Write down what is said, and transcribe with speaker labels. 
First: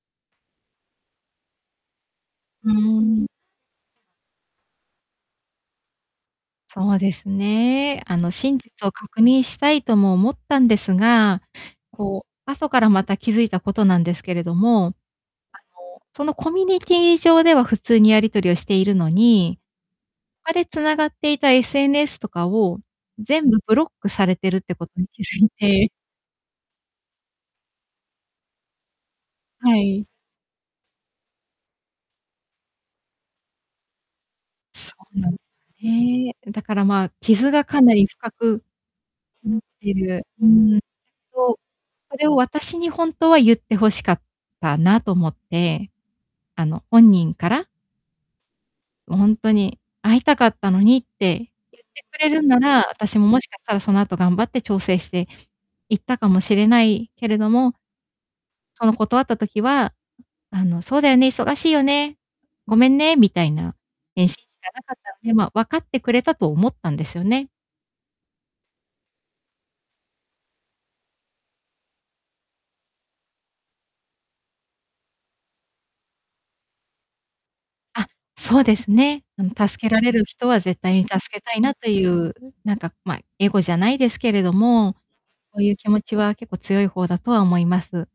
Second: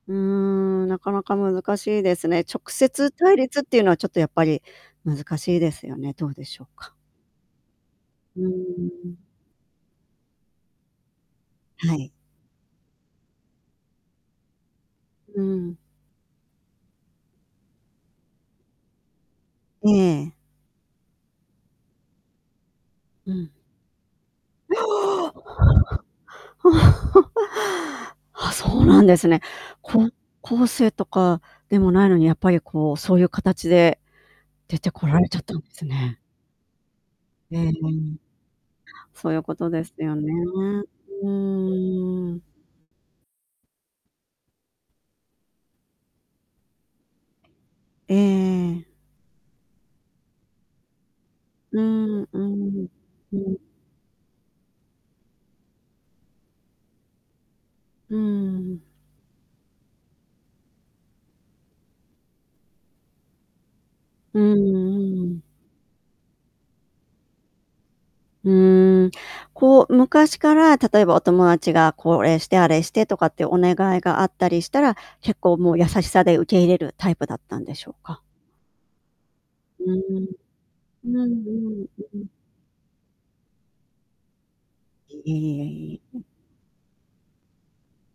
Speaker 1: うーん、なかなか難しいですね。直
Speaker 2: うー
Speaker 1: 接
Speaker 2: ん。
Speaker 1: 対立っていうのは、ちょっとやっぱり難しいですよね。どうでしょうか？
Speaker 2: そうですね。あの、
Speaker 1: うー
Speaker 2: 真実を確
Speaker 1: ん。
Speaker 2: 認したいとも思ったんですが、
Speaker 1: はい。
Speaker 2: こう、後からまた気付いたことなんですけれども、あの、
Speaker 1: うん。
Speaker 2: そのコミュニティー上では普通にやり取りをしているのに、
Speaker 1: ええ。
Speaker 2: 他で繋がっていた SNS とかを
Speaker 1: う
Speaker 2: 全
Speaker 1: ん。
Speaker 2: 部ブロックされてるってことに気
Speaker 1: おお。お
Speaker 2: 付いて。
Speaker 1: お。あ、そうなんですね。
Speaker 2: はい。
Speaker 1: 高校生とかでもないのに、やっぱりこう、そういう形で出て
Speaker 2: そ
Speaker 1: こら
Speaker 2: う
Speaker 1: れ
Speaker 2: なん
Speaker 1: ちゃ
Speaker 2: で
Speaker 1: ったんで
Speaker 2: す
Speaker 1: すね。
Speaker 2: ね。だから、まあ、傷
Speaker 1: う
Speaker 2: が
Speaker 1: ー
Speaker 2: かなり
Speaker 1: ん。
Speaker 2: 深く
Speaker 1: そういうこ
Speaker 2: なっ
Speaker 1: とで
Speaker 2: て
Speaker 1: すよ
Speaker 2: る。
Speaker 1: ね。
Speaker 2: うん。
Speaker 1: う
Speaker 2: そう、それ
Speaker 1: ー
Speaker 2: を
Speaker 1: ん。
Speaker 2: 私にほんとは言って欲しかったなと思って。あの、本人から。
Speaker 1: ええ。
Speaker 2: ほんとに会いたかったのにって
Speaker 1: う
Speaker 2: 言ってく
Speaker 1: ん、
Speaker 2: れ
Speaker 1: う
Speaker 2: るんなら、
Speaker 1: ん、
Speaker 2: 私も、
Speaker 1: う
Speaker 2: もしかし
Speaker 1: ん。
Speaker 2: たらその後、頑張って調整して行ったかもしれないけれども、
Speaker 1: うー
Speaker 2: そ
Speaker 1: ん。
Speaker 2: の断った時は、あの、そうだよね、忙しいよね、ごめんね、みたいな返信
Speaker 1: うーん、
Speaker 2: しかなかった
Speaker 1: うー
Speaker 2: ので、
Speaker 1: ん。
Speaker 2: まあ、分かってくれたと思ったんですよね。
Speaker 1: うーん。こう、昔から、例えば、お友達がこれして、あれしてとかってお願いがあったりしたら、結構もう、優しさで受け入れるタイプだったんでしょう
Speaker 2: あ、
Speaker 1: か？
Speaker 2: そうですね。あの、
Speaker 1: う
Speaker 2: 助けられ
Speaker 1: ー
Speaker 2: る
Speaker 1: ん。
Speaker 2: 人は絶対に
Speaker 1: うん、
Speaker 2: 助
Speaker 1: うん、
Speaker 2: けたいなってい
Speaker 1: うん。
Speaker 2: う、なんか、まあ、エゴじゃないですけれども、そういう気
Speaker 1: い。
Speaker 2: 持ち
Speaker 1: うん。
Speaker 2: は結構強い方だとは思います。